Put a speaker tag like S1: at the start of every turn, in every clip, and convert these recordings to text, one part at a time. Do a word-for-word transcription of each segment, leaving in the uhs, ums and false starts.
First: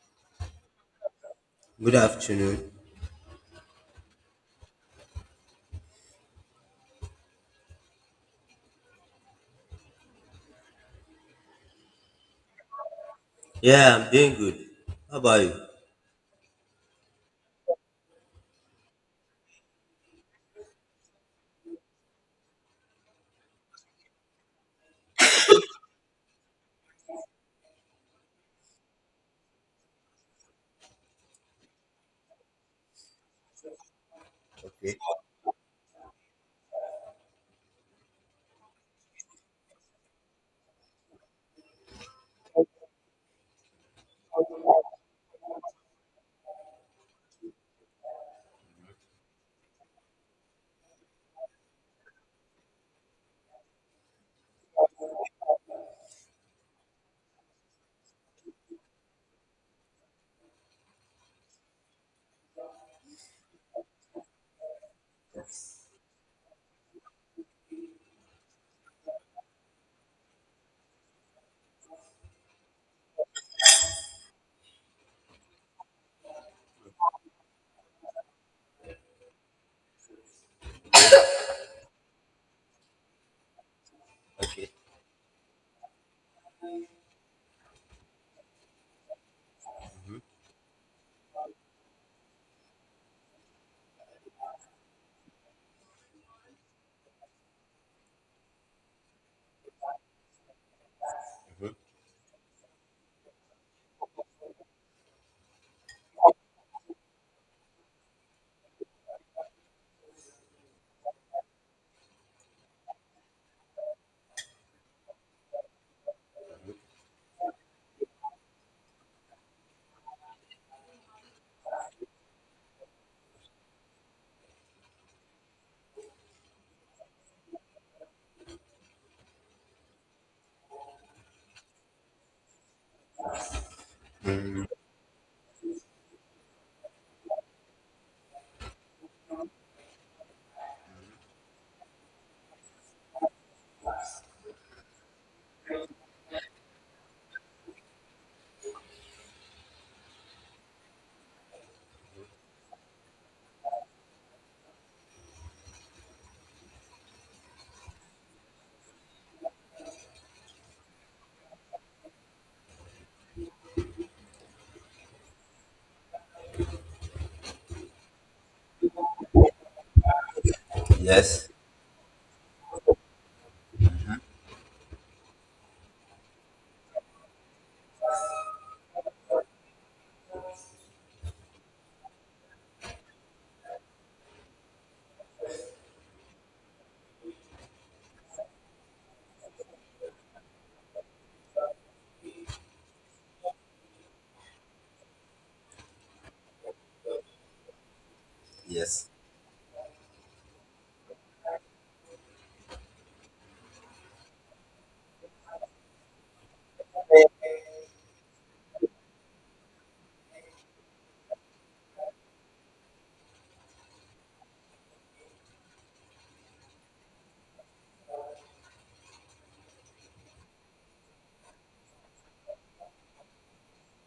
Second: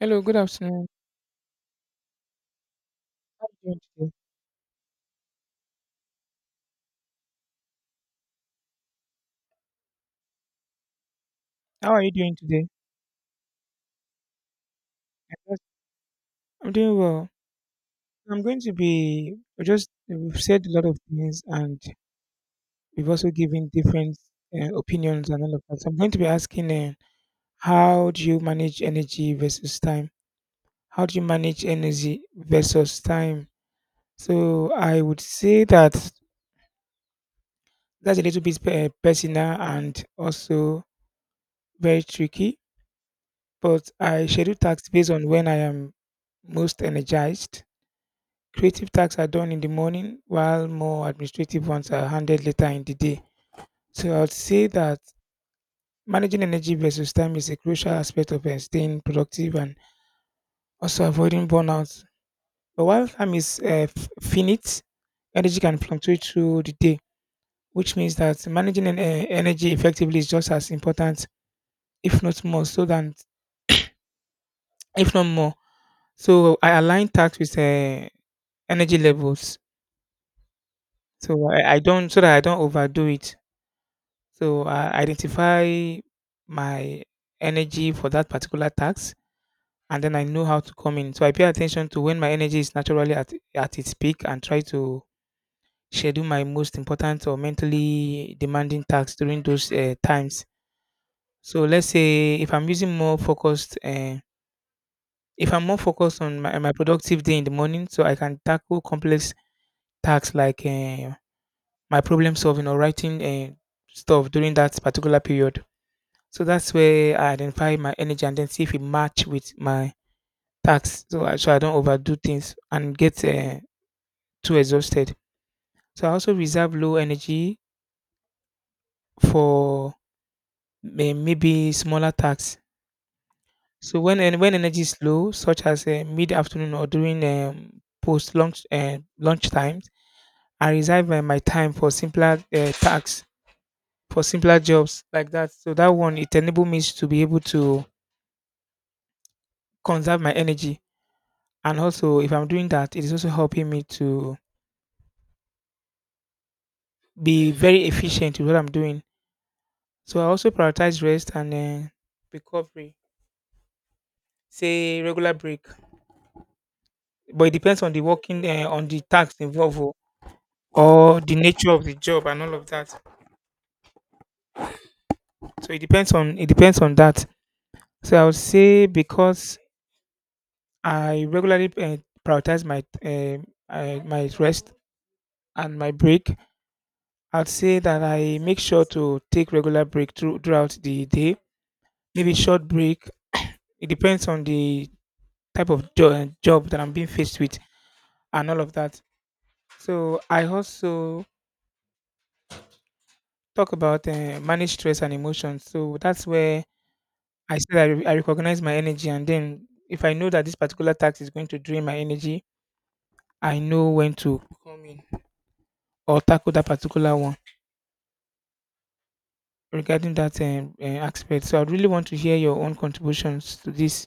S1: Hello, good afternoon. How are you doing today? How are you doing today? I just- I'm doing well. I'm going to be we just We've said a lot of things and we've also given different uh, opinions and all of that. So I'm going to be asking uh, how do you manage energy versus time? How do you manage energy versus time? So I would say that that's a little bit uh, personal and also very tricky, but I schedule tasks based on when I am most energized. Creative tasks are done in the morning, while more administrative ones are handled later in the day. So I would say that managing energy versus time is a crucial aspect of uh, staying productive and also avoiding burnout. But while time is uh, f- finite, energy can fluctuate through the day, which means that managing en- eh, energy effectively is just as important, if not more, so than if not more. So I align tasks with uh, energy levels, so I, I don't so that I don't overdo it. So I identify my energy for that particular task and then I know how to come in. So I pay attention to when my energy is naturally at at its peak and try to schedule my most important or mentally demanding tasks during those uh, times. So let's say if I'm using more focused, uh, if I'm more focused on my, my productive day in the morning, so I can tackle complex tasks like uh, my problem solving or writing uh, stuff during that particular period. So that's where I identify my energy and then see if it match with my tasks. So I, so I don't overdo things and get uh, too exhausted. So I also reserve low energy for may- maybe smaller tasks. So when en- when energy is low, such as uh, mid afternoon or during um, post lunch uh, lunch times, I reserve uh, my time for simpler uh, tasks, for simpler jobs like that. So that one it enables me to be able to conserve my energy. And also, if I'm doing that, it is also helping me to be very efficient with what I'm doing. So I also prioritize rest and uh, recovery, say regular break. But it depends on the working, uh, on the tasks involved, oh, or the nature of the job and all of that. So it depends on it depends on that. So I would say because I regularly uh, prioritize my uh, uh, my rest and my break, I'd say that I make sure to take regular break through, throughout the day, maybe short break. It depends on the type of jo- eh, job that I'm being faced with and all of that. So I also talk about uh, manage stress and emotions. So that's where I said I, re- I recognize my energy, and then if I know that this particular task is going to drain my energy, I know when to come in or tackle that particular one regarding that um, uh, aspect. So I really want to hear your own contributions to this.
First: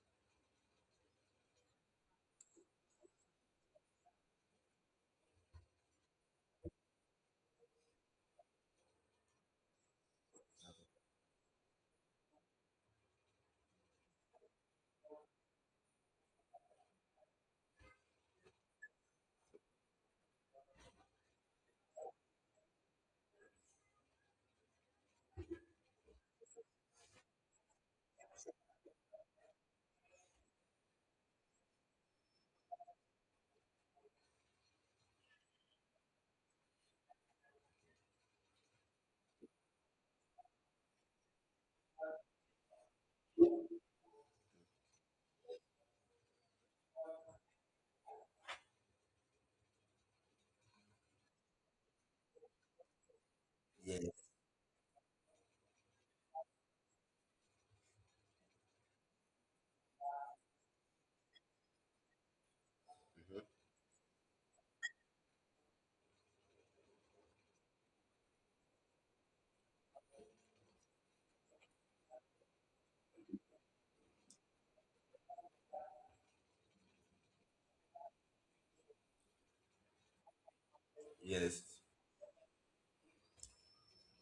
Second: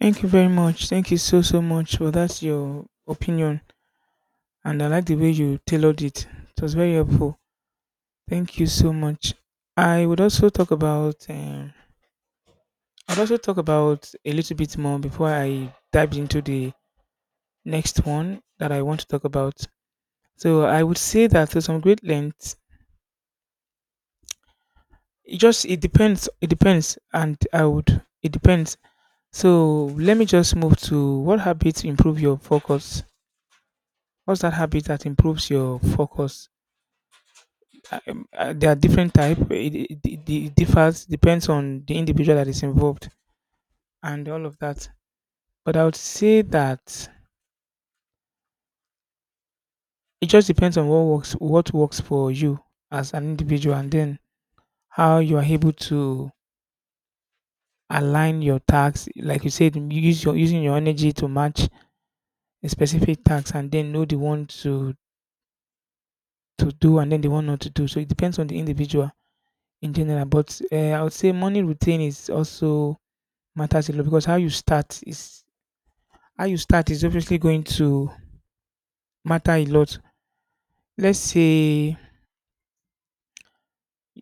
S1: Thank you very much. Thank you so so much for that's your opinion, and I like the way you tailored it. It was very helpful. Thank you so much. I would also talk about um, I'd also talk about a little bit more before I dive into the next one that I want to talk about. So I would say that to some great length, it just it depends. It depends, and I would it depends. So let me just move to what habits improve your focus. What's that habit that improves your focus? Uh, Um, uh, there are different type. It, it, it it differs, depends on the individual that is involved and all of that. But I would say that it just depends on what works what works for you as an individual, and then how you are able to align your tasks. Like you said, you use your using your energy to match a specific task, and then know the one to to do and then the one not to do. So it depends on the individual in general. But uh, I would say morning routine is also matters a lot because how you start is how you start is obviously going to matter a lot. Let's say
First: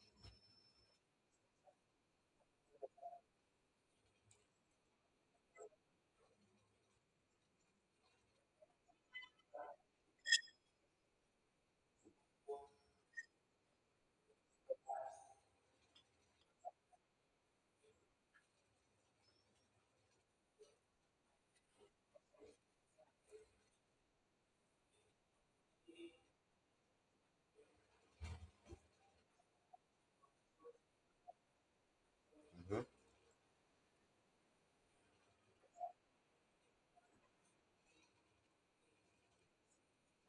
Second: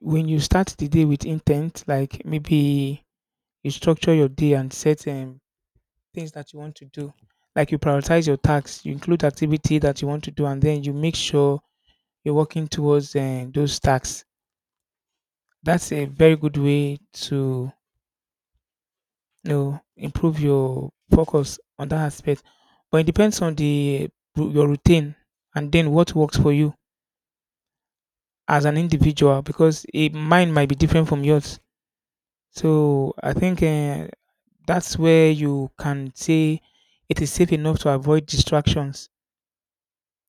S1: when you start the day with intent, like maybe you structure your day and set um, things that you want to do, like you prioritize your tasks, you include activity that you want to do, and then you make sure you're working towards um, those tasks. That's a very good way to you know improve your focus on that aspect. But it depends on the your routine and then what works for you as an individual because it, mine might be different from yours. So I think uh, that's where you can say it is safe enough to avoid distractions,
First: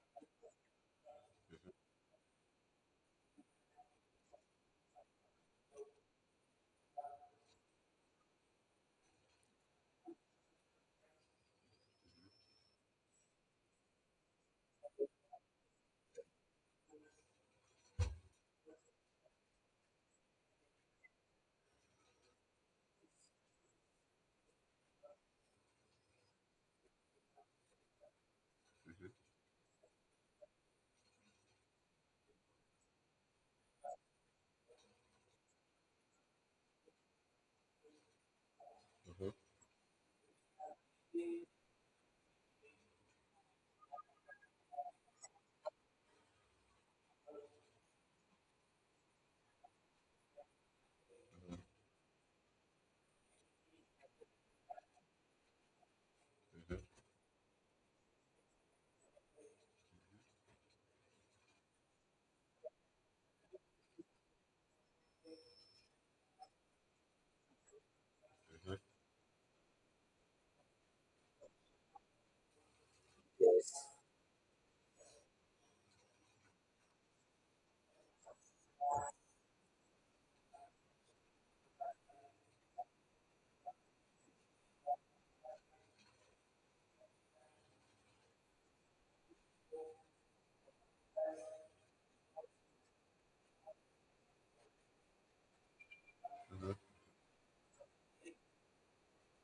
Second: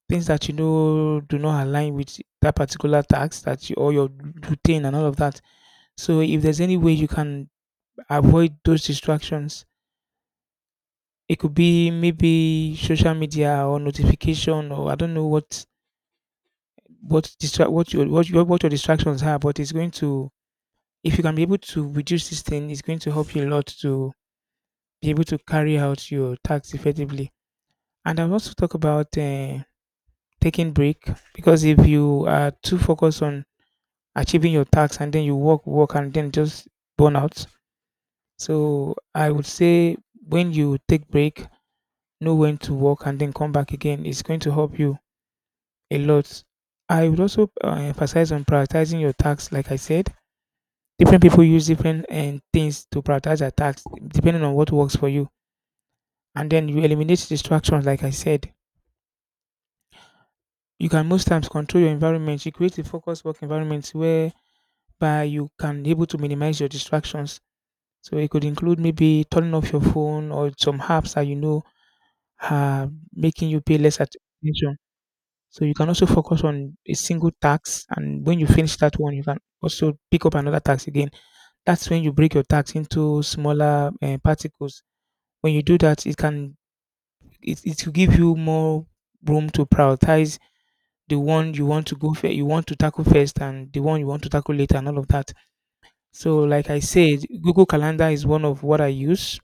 S1: things that you know do not align with that particular task that you or your routine and all of that. So if there's any way you can avoid those distractions, it could be maybe social media or notification or I don't know what what distract what your what your what your distractions are, but it's going to, if you can be able to reduce this thing, it's going to help you a lot to be able to carry out your tasks effectively. And I'll also talk about uh, taking break, because if you are too focused on achieving your tasks and then you work, work, and then just burn out. So I would say when you take break, know when to work and then come back again. It's going to help you a lot. I would also uh, emphasize on prioritizing your tasks, like I said different people use different and things to prioritize their tasks depending on what works for you, and then you eliminate distractions like I said. You can most times control your environment, you create a focused work environment whereby you can able to minimize your distractions. So it could include maybe turning off your phone or some apps that you know are making you pay less attention. So you can also focus on a single task and when you finish that one you can also pick up another task again. That's when you break your task into smaller uh, particles. When you do that it can it, it will give you more room to prioritize the one you want to go fir- you want to tackle first and the one you want to tackle later and all of that. So like I said, Google Calendar is one of what I use.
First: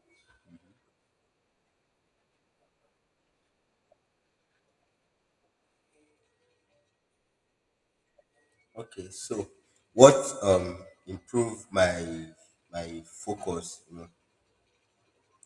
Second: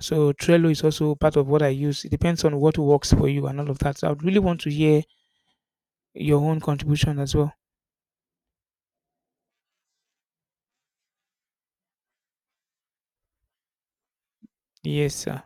S1: So Trello is also part of what I use. It depends on what works for you and all of that. So I would really want to hear your own contribution as well. Yes, sir.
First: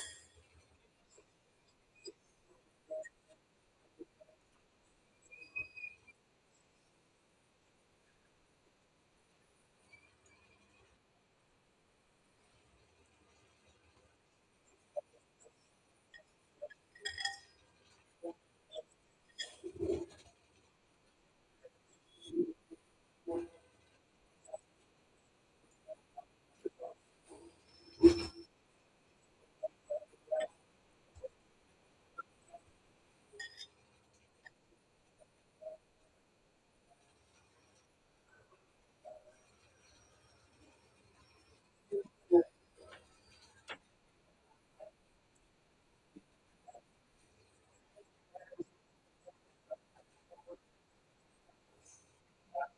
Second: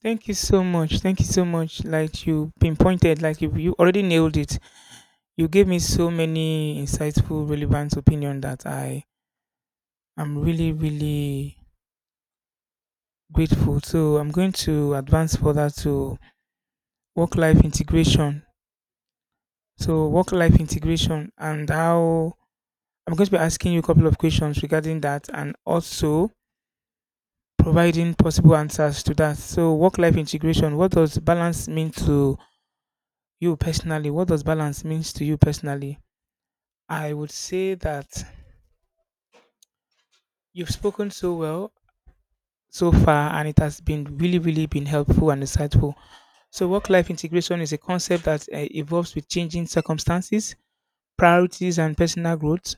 S1: Thank you so much. Thank you so much. Like you pinpointed, like you, you already nailed it. You gave me so many insightful, relevant opinion that I am really, really grateful. So I'm going to advance further to work life integration. So work life integration and how, I'm going to be asking you a couple of questions regarding that and also providing possible answers to that. So work life integration, what does balance mean to you personally? What does balance means to you personally? I would say that you've spoken so well so far and it has been really really been helpful and insightful. So work life integration is a concept that uh, evolves with changing circumstances, priorities and personal growth.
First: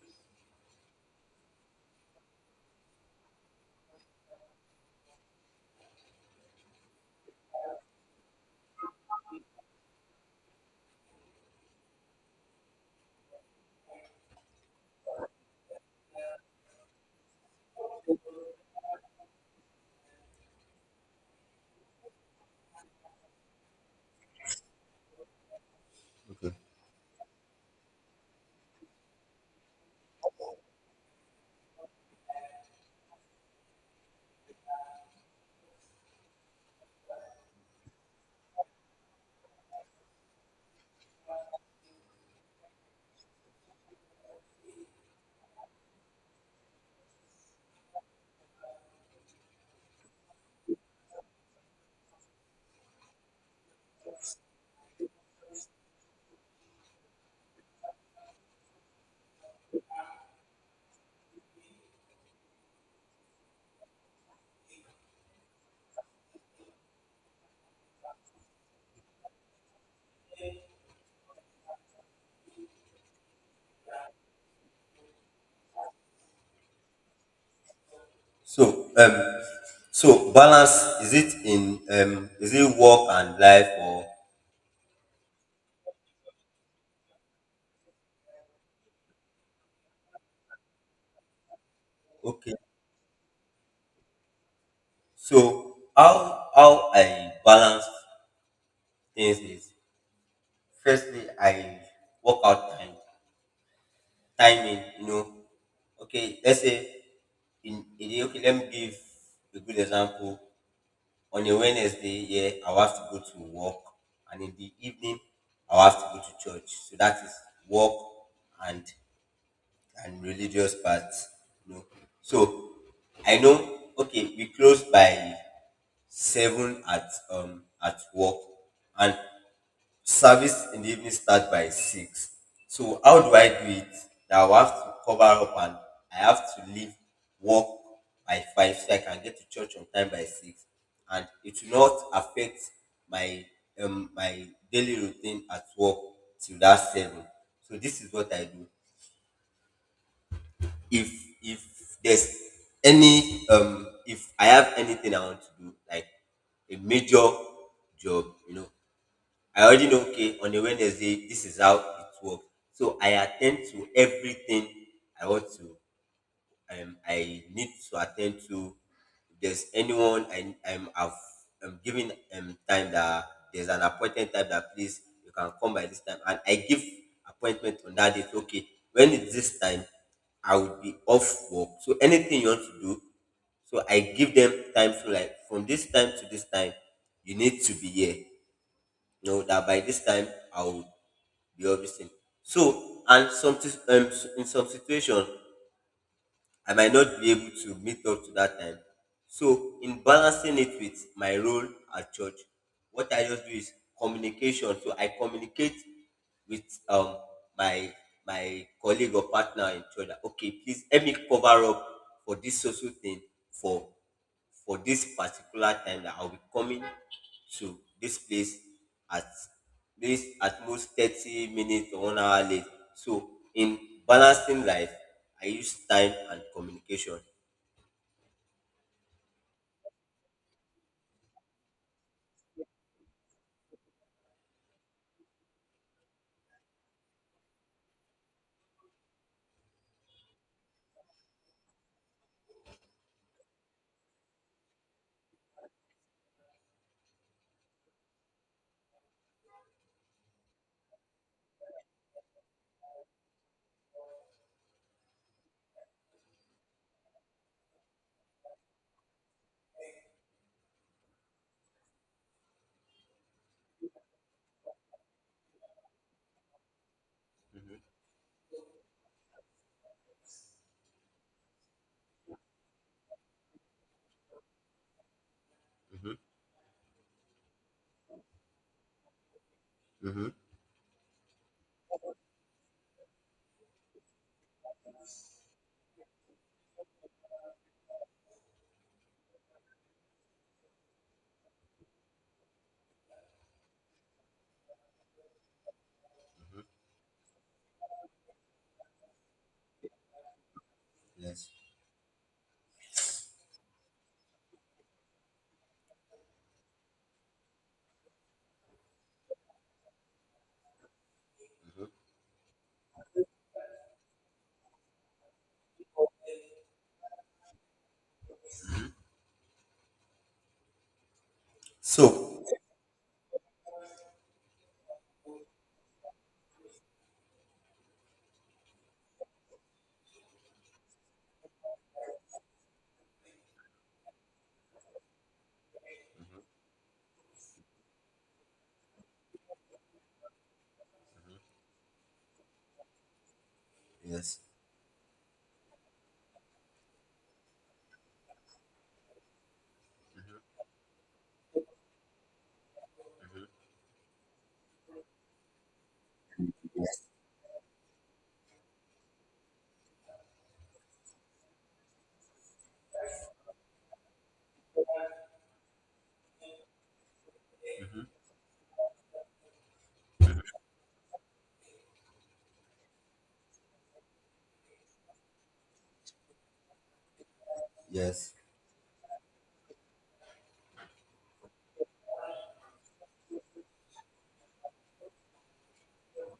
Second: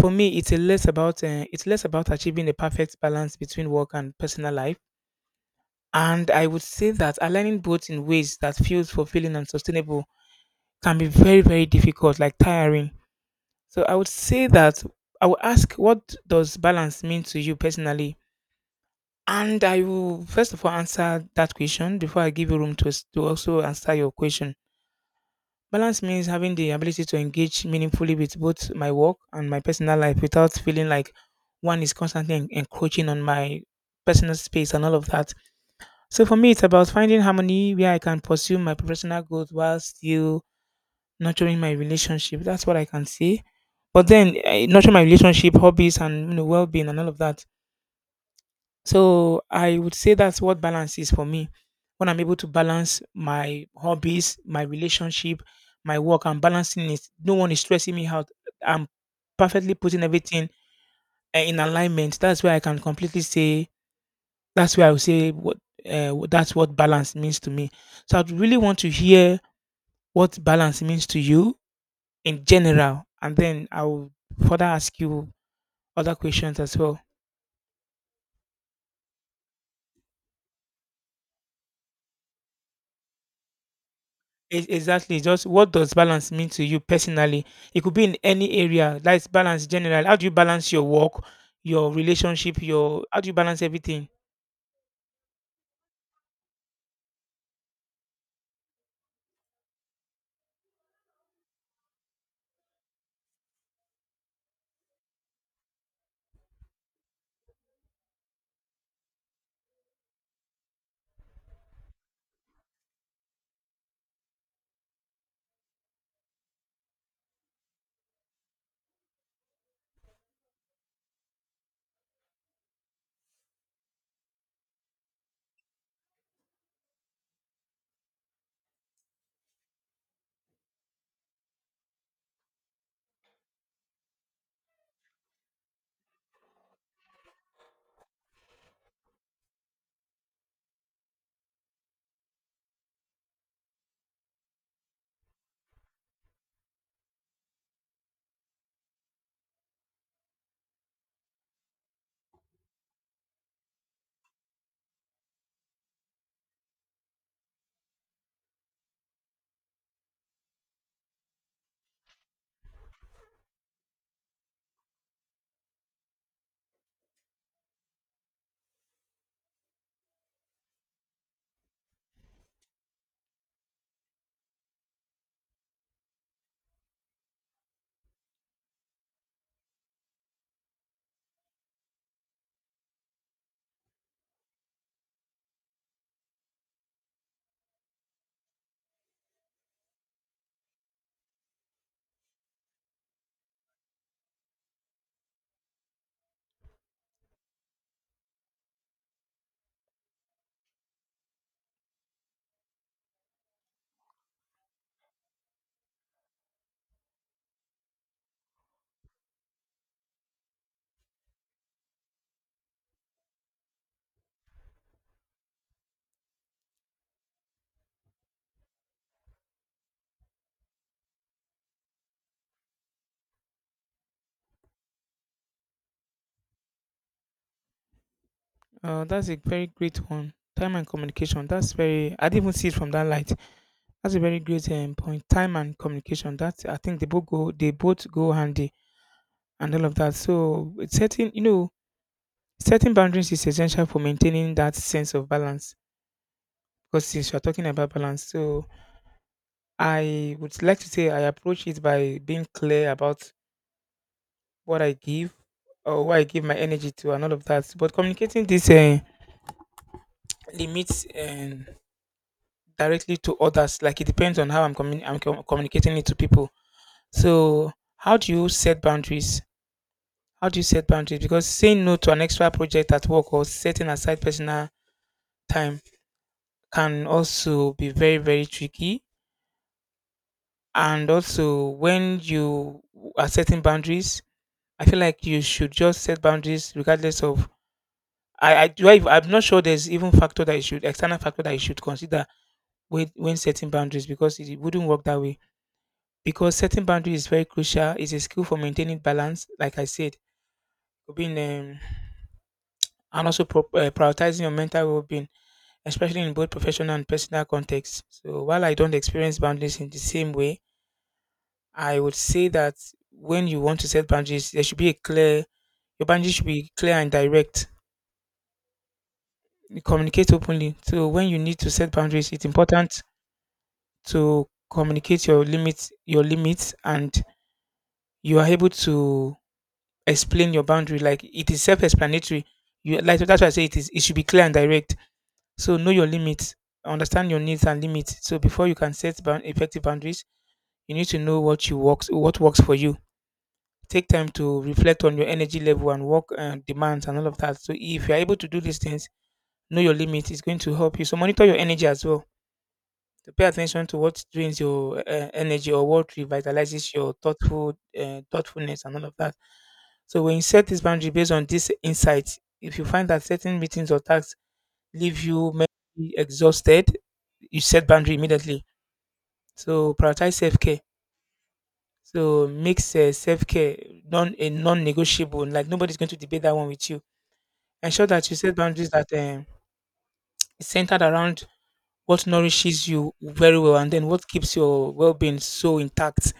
S1: For me, it's a less about uh, it's less about achieving a perfect balance between work and personal life, and I would say that aligning both in ways that feels fulfilling and sustainable can be very very difficult, like tiring. So I would say that I will ask, what does balance mean to you personally? And I will first of all answer that question before I give you room to s- to also answer your question. Balance means having the ability to engage meaningfully with both my work and my personal life without feeling like one is constantly en- encroaching on my personal space and all of that. So for me, it's about finding harmony where I can pursue my professional goals while still nurturing my relationship. That's what I can say. But then, I nurture my relationship, hobbies, and you know, well-being and all of that. So I would say that's what balance is for me. When I'm able to balance my hobbies, my relationship, my work, I'm balancing it. No one is stressing me out. I'm perfectly putting everything uh, in alignment. That's where I can completely say. That's where I would say what uh, wh- that's what balance means to me. So I'd really want to hear what balance means to you in general, and then I will further ask you other questions as well. Ex exactly, just what does balance mean to you personally? It could be in any area, that's balance general. How do you balance your work, your relationship, your how do you balance everything? Uh, that's a very great one. Time and communication. That's very. I didn't even see it from that light. That's a very great um, point. Time and communication. That I think they both go. They both go handy and all of that. So it's setting, you know, setting boundaries is essential for maintaining that sense of balance. Because since you're talking about balance, so I would like to say I approach it by being clear about what I give or what I give my energy to and all of that. But communicating this uh, limits um, directly to others, like it depends on how I'm, communi- I'm com- communicating it to people. So, how do you set boundaries? How do you set boundaries? Because saying no to an extra project at work or setting aside personal time can also be very, very tricky. And also, when you are setting boundaries, I feel like you should just set boundaries regardless of. I, I do. I, I'm not sure there's even factor that you should external factor that you should consider when when setting boundaries because it, it wouldn't work that way. Because setting boundaries is very crucial. It's a skill for maintaining balance, like I said, being um, and also pro- uh, prioritizing your mental well-being, especially in both professional and personal contexts. So while I don't experience boundaries in the same way, I would say that when you want to set boundaries, there should be a clear. Your boundaries should be clear and direct. You communicate openly. So when you need to set boundaries, it's important to communicate your limits, your limits, and you are able to explain your boundary. Like it is self-explanatory. You like that's why I say it is. It should be clear and direct. So know your limits, understand your needs and limits. So before you can set bound, effective boundaries, you need to know what you works, what works for you. Take time to reflect on your energy level and work uh, demands and all of that. So if you are able to do these things, know your limits. It's going to help you. So monitor your energy as well to pay attention to what drains your uh, energy or what revitalizes your thoughtful uh, thoughtfulness and all of that. So when you set this boundary based on this insight, if you find that certain meetings or tasks leave you mentally exhausted, you set boundary immediately. So prioritize self care. So makes uh, self care non a non-negotiable. Like nobody's going to debate that one with you. Ensure that you set boundaries that um, is centered around what nourishes you very well and then what keeps your well-being so intact,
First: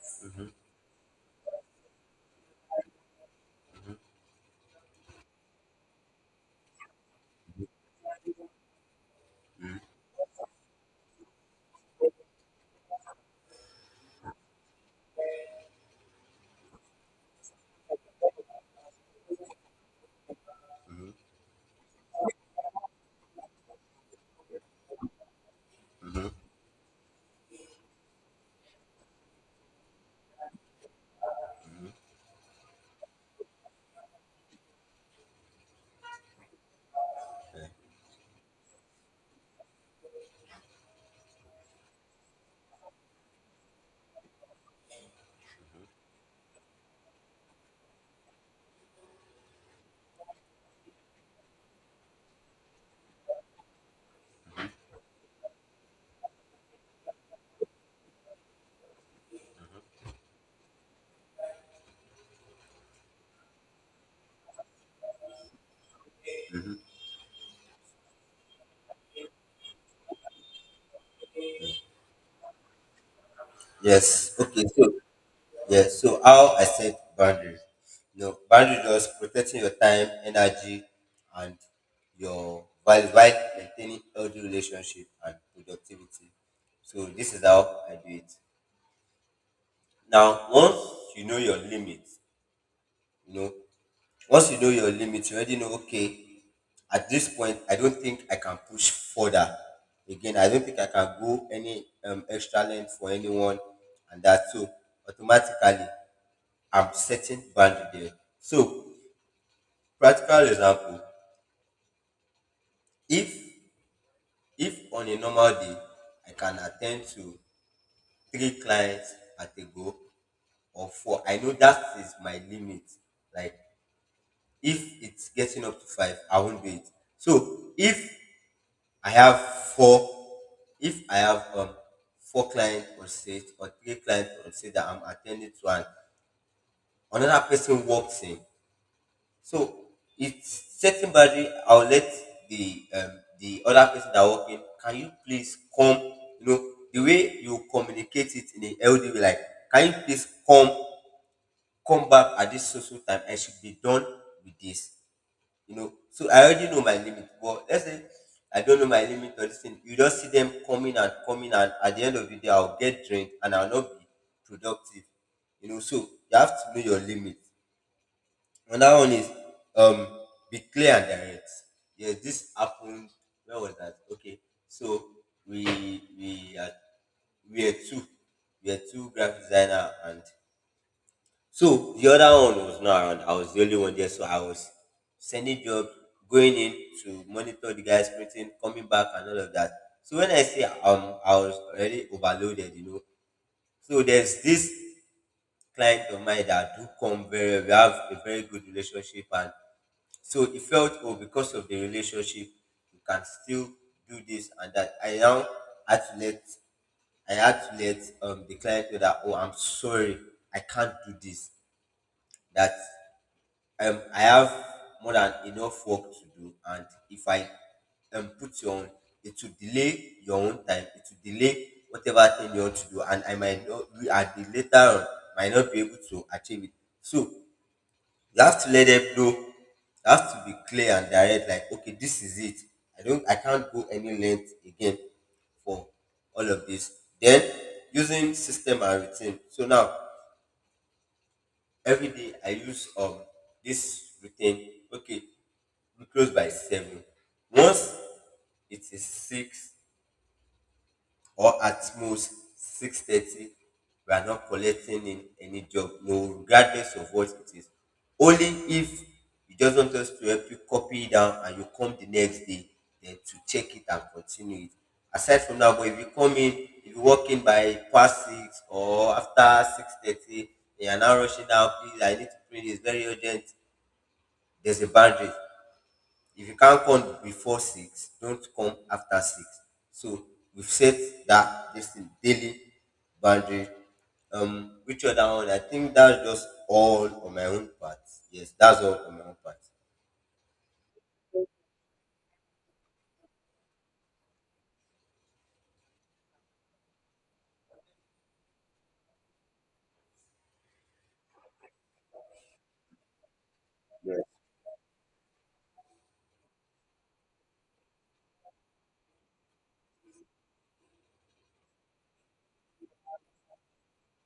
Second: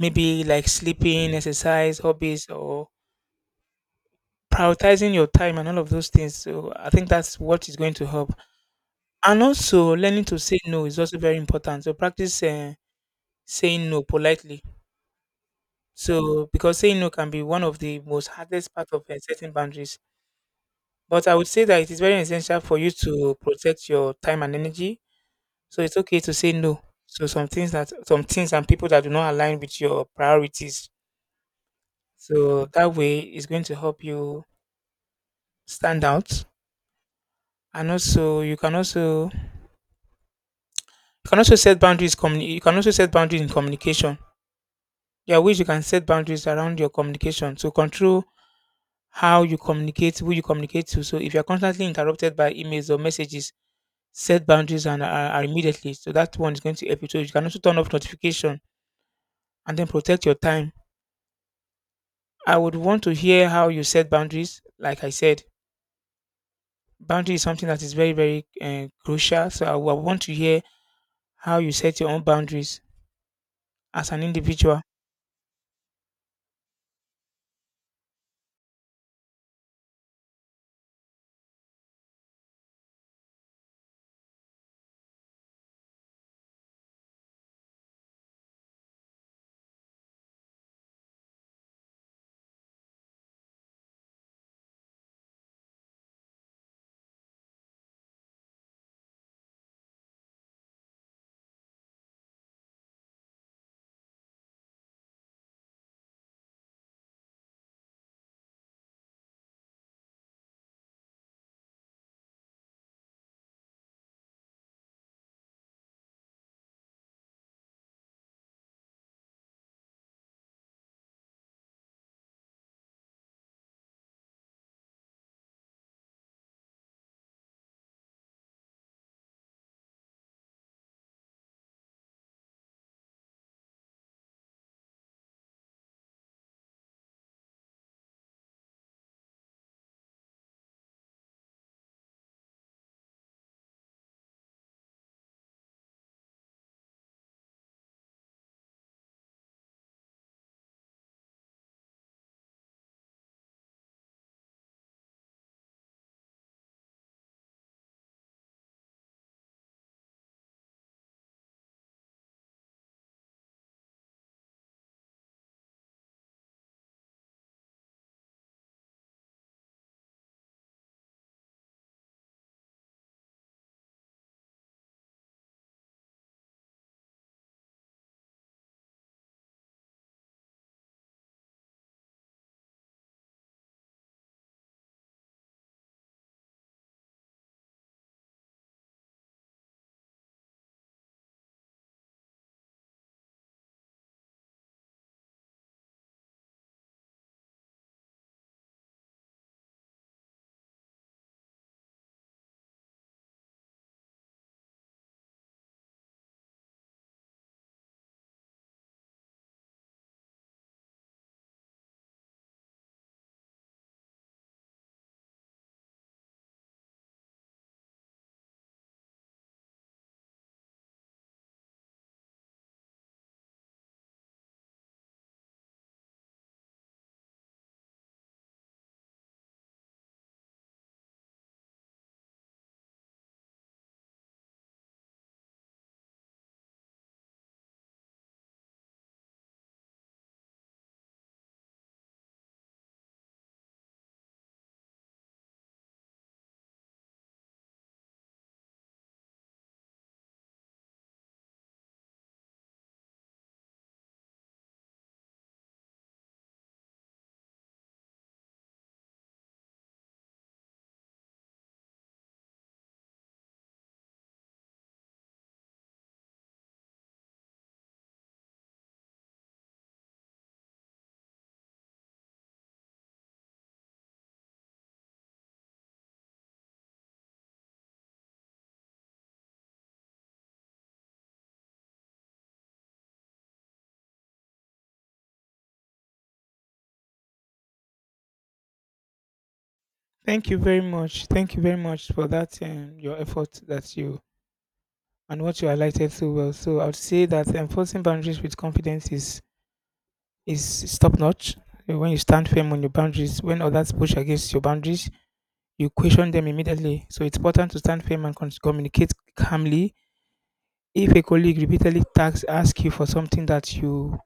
S1: maybe like sleeping, exercise, hobbies, or prioritizing your time and all of those things. So I think that's what is going to help. And also, learning to say no is also very important. So practice uh, saying no politely. So because saying no can be one of the most hardest part of uh, setting boundaries. But I would say that it is very essential for you to protect your time and energy. So it's okay to say no. So some things that some things and people that do not align with your priorities. So that way it's going to help you stand out, and also you can also you can also set boundaries communi- you can also set boundaries in communication. There are ways you can set boundaries around your communication to control how you communicate who you communicate to. So if you're constantly interrupted by emails or messages, set boundaries and are, are immediately, so that one is going to help you. So you can also turn off notification and then protect your time. I would want to hear how you set boundaries. Like I said, boundary is something that is very, very uh, crucial, so I would want to hear how you set your own boundaries as an individual. Thank you very much. Thank you very much for that um, your effort that you and what you highlighted so well. So I would say that enforcing boundaries with confidence is is top notch. When you stand firm on your boundaries, when others push against your boundaries, you question them immediately. So it's important to stand firm and con- communicate calmly. If a colleague repeatedly tags ask you for something that you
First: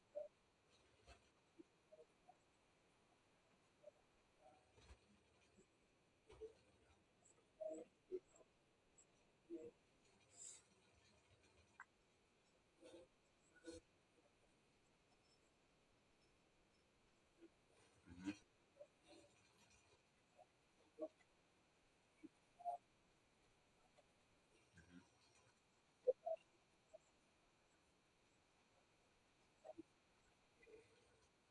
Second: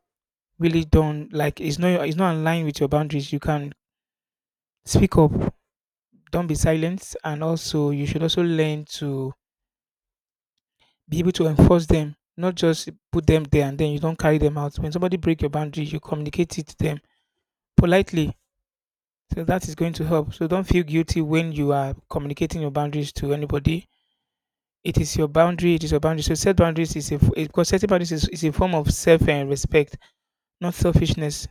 S1: really don't like, it's not it's not in line with your boundaries. You can speak up. Don't be silent, and also you should also learn to be able to enforce them, not just put them there and then you don't carry them out. When somebody break your boundary, you communicate it to them politely. So that is going to help. So don't feel guilty when you are communicating your boundaries to anybody. It is your boundary. It is your boundary. So set boundaries is a f- it- because setting boundaries is, is a form of self and respect, not selfishness.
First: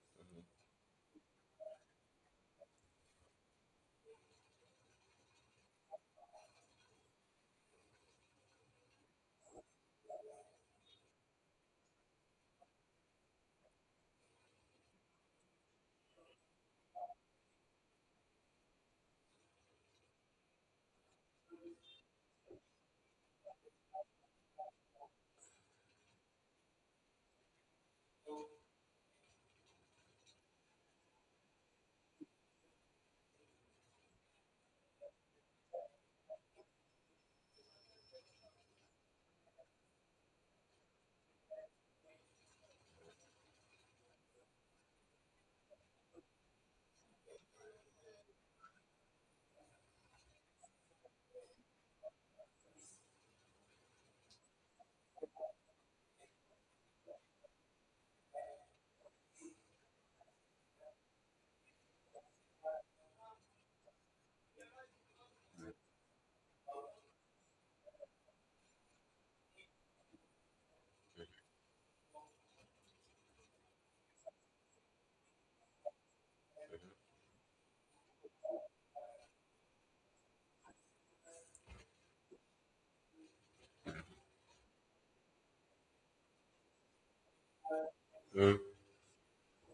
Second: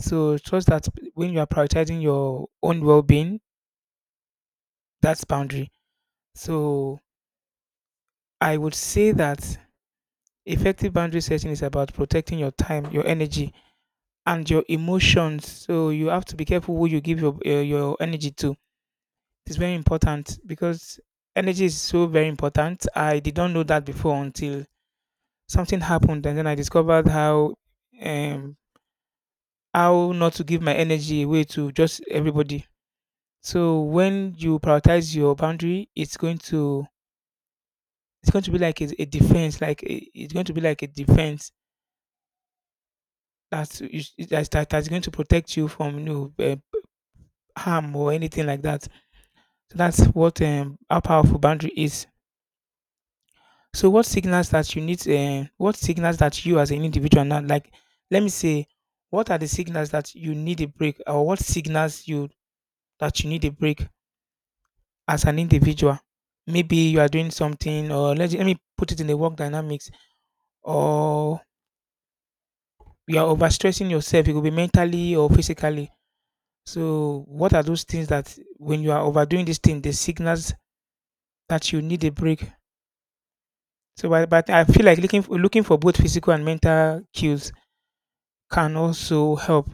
S1: So trust that when you are prioritizing your own well-being, that's boundary. So I would say that effective boundary setting is about protecting your time, your energy, and your emotions. So you have to be careful who you give your uh, your energy to. It's very important because energy is so very important. I did not know that before until something happened, and then I discovered how um how not to give my energy away to just everybody. So when you prioritize your boundary, it's going to it's going to be like a, a defense, like a, it's going to be like a defense that's that's that's going to protect you from you know, uh, harm or anything like that. So that's what um how powerful boundary is. So what signals that you need um what signals that you as an individual now, like let me say, what are the signals that you need a break or what signals you that you need a break as an individual? Maybe you are doing something, or let, let me put it in the work dynamics, or you are overstressing yourself. It could be mentally or physically. So what are those things that when you are overdoing this thing, the signals that you need a break? So, but, but I feel like looking for, looking for both physical and mental cues can also help.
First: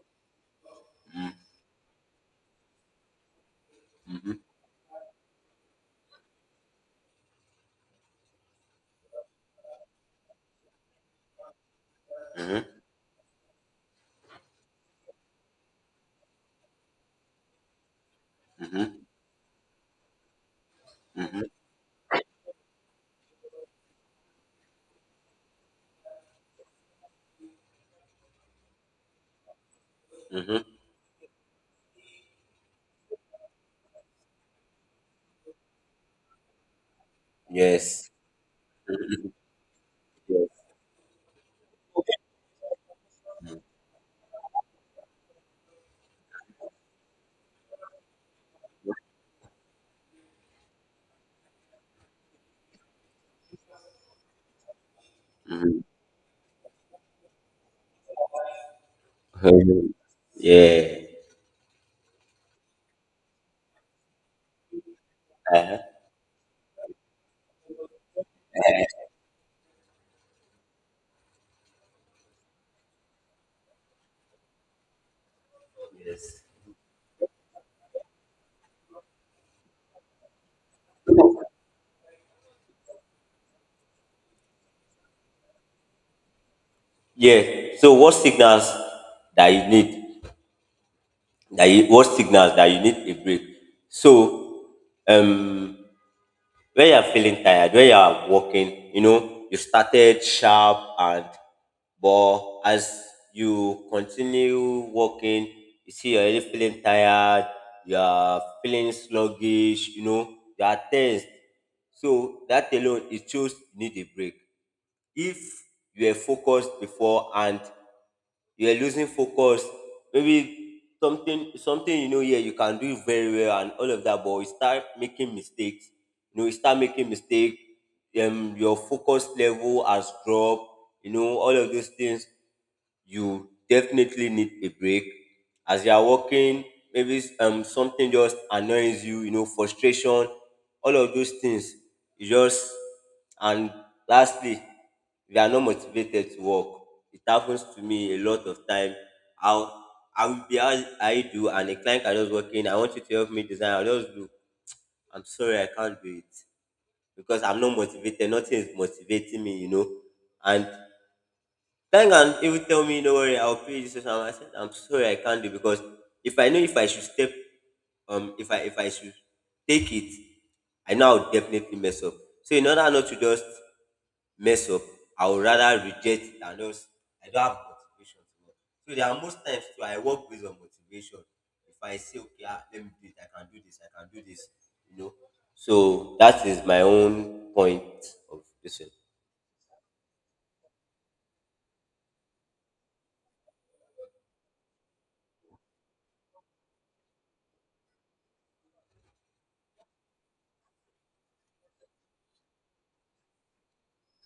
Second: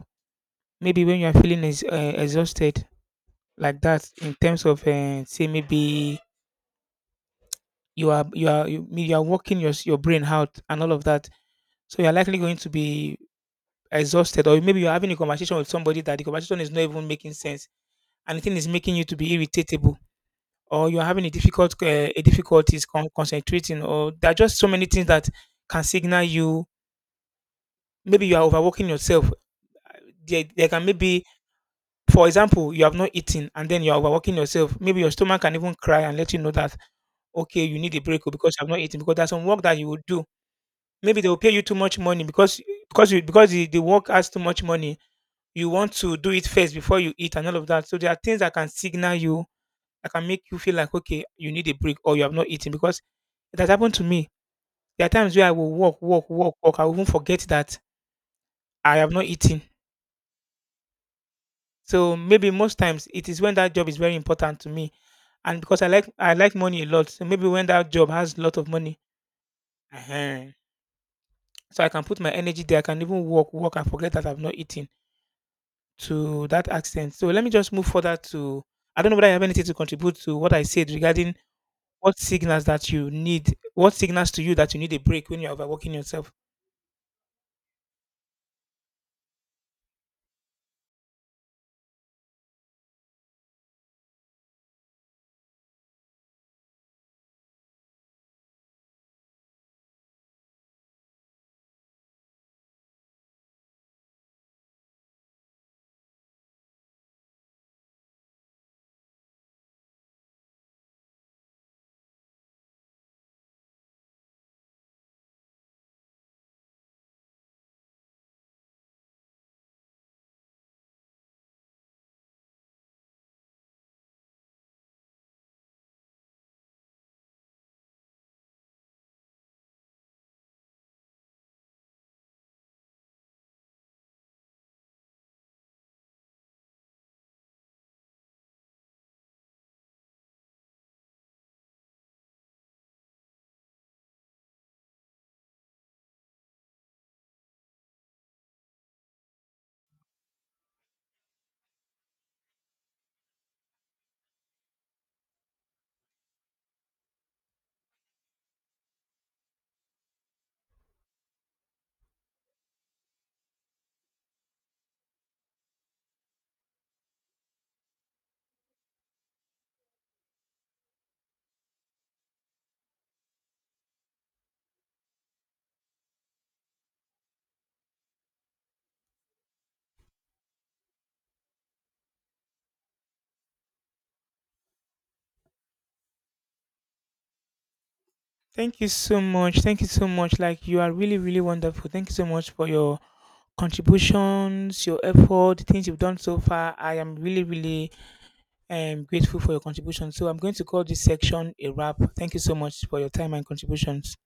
S1: Maybe when you are feeling ex- uh, exhausted like that, in terms of uh, say maybe you are you are you, you are working your s- your brain out and all of that, so you are likely going to be exhausted, or maybe you are having a conversation with somebody that the conversation is not even making sense, and the thing is making you to be irritatable, or you are having a difficult uh, a difficulties con- concentrating, or there are just so many things that can signal you. Maybe you are overworking yourself. They, they can maybe, for example, you have not eaten and then you are overworking yourself. Maybe your stomach can even cry and let you know that, okay, you need a break oh, because you have not eaten because there's some work that you will do. Maybe they will pay you too much money because because you, because the, the work has too much money. You want to do it first before you eat and all of that. So there are things that can signal you that can make you feel like okay, you need a break or you have not eaten because it has happened to me. There are times where I will walk, walk, walk, walk. I will even forget that I have not eaten. So maybe most times it is when that job is very important to me, and because I like I like money a lot, so maybe when that job has a lot of money, ehen, so I can put my energy there. I can even walk, walk, and forget that I've not eaten to that accent. So let me just move further to. I don't know whether I have anything to contribute to what I said regarding what signals that you need, what signals to you that you need a break when you're overworking yourself.
S2: Yeah. So what signals that you need? That you, what signals that you need a break?
S1: Thank you so much. Thank you so much. Like you are really, really wonderful. Thank you so much for your contributions, your effort, the things you've done so far. I am really, really I'm grateful for your contribution. So I'm going to call this section a wrap. Thank you so much for your time and contributions.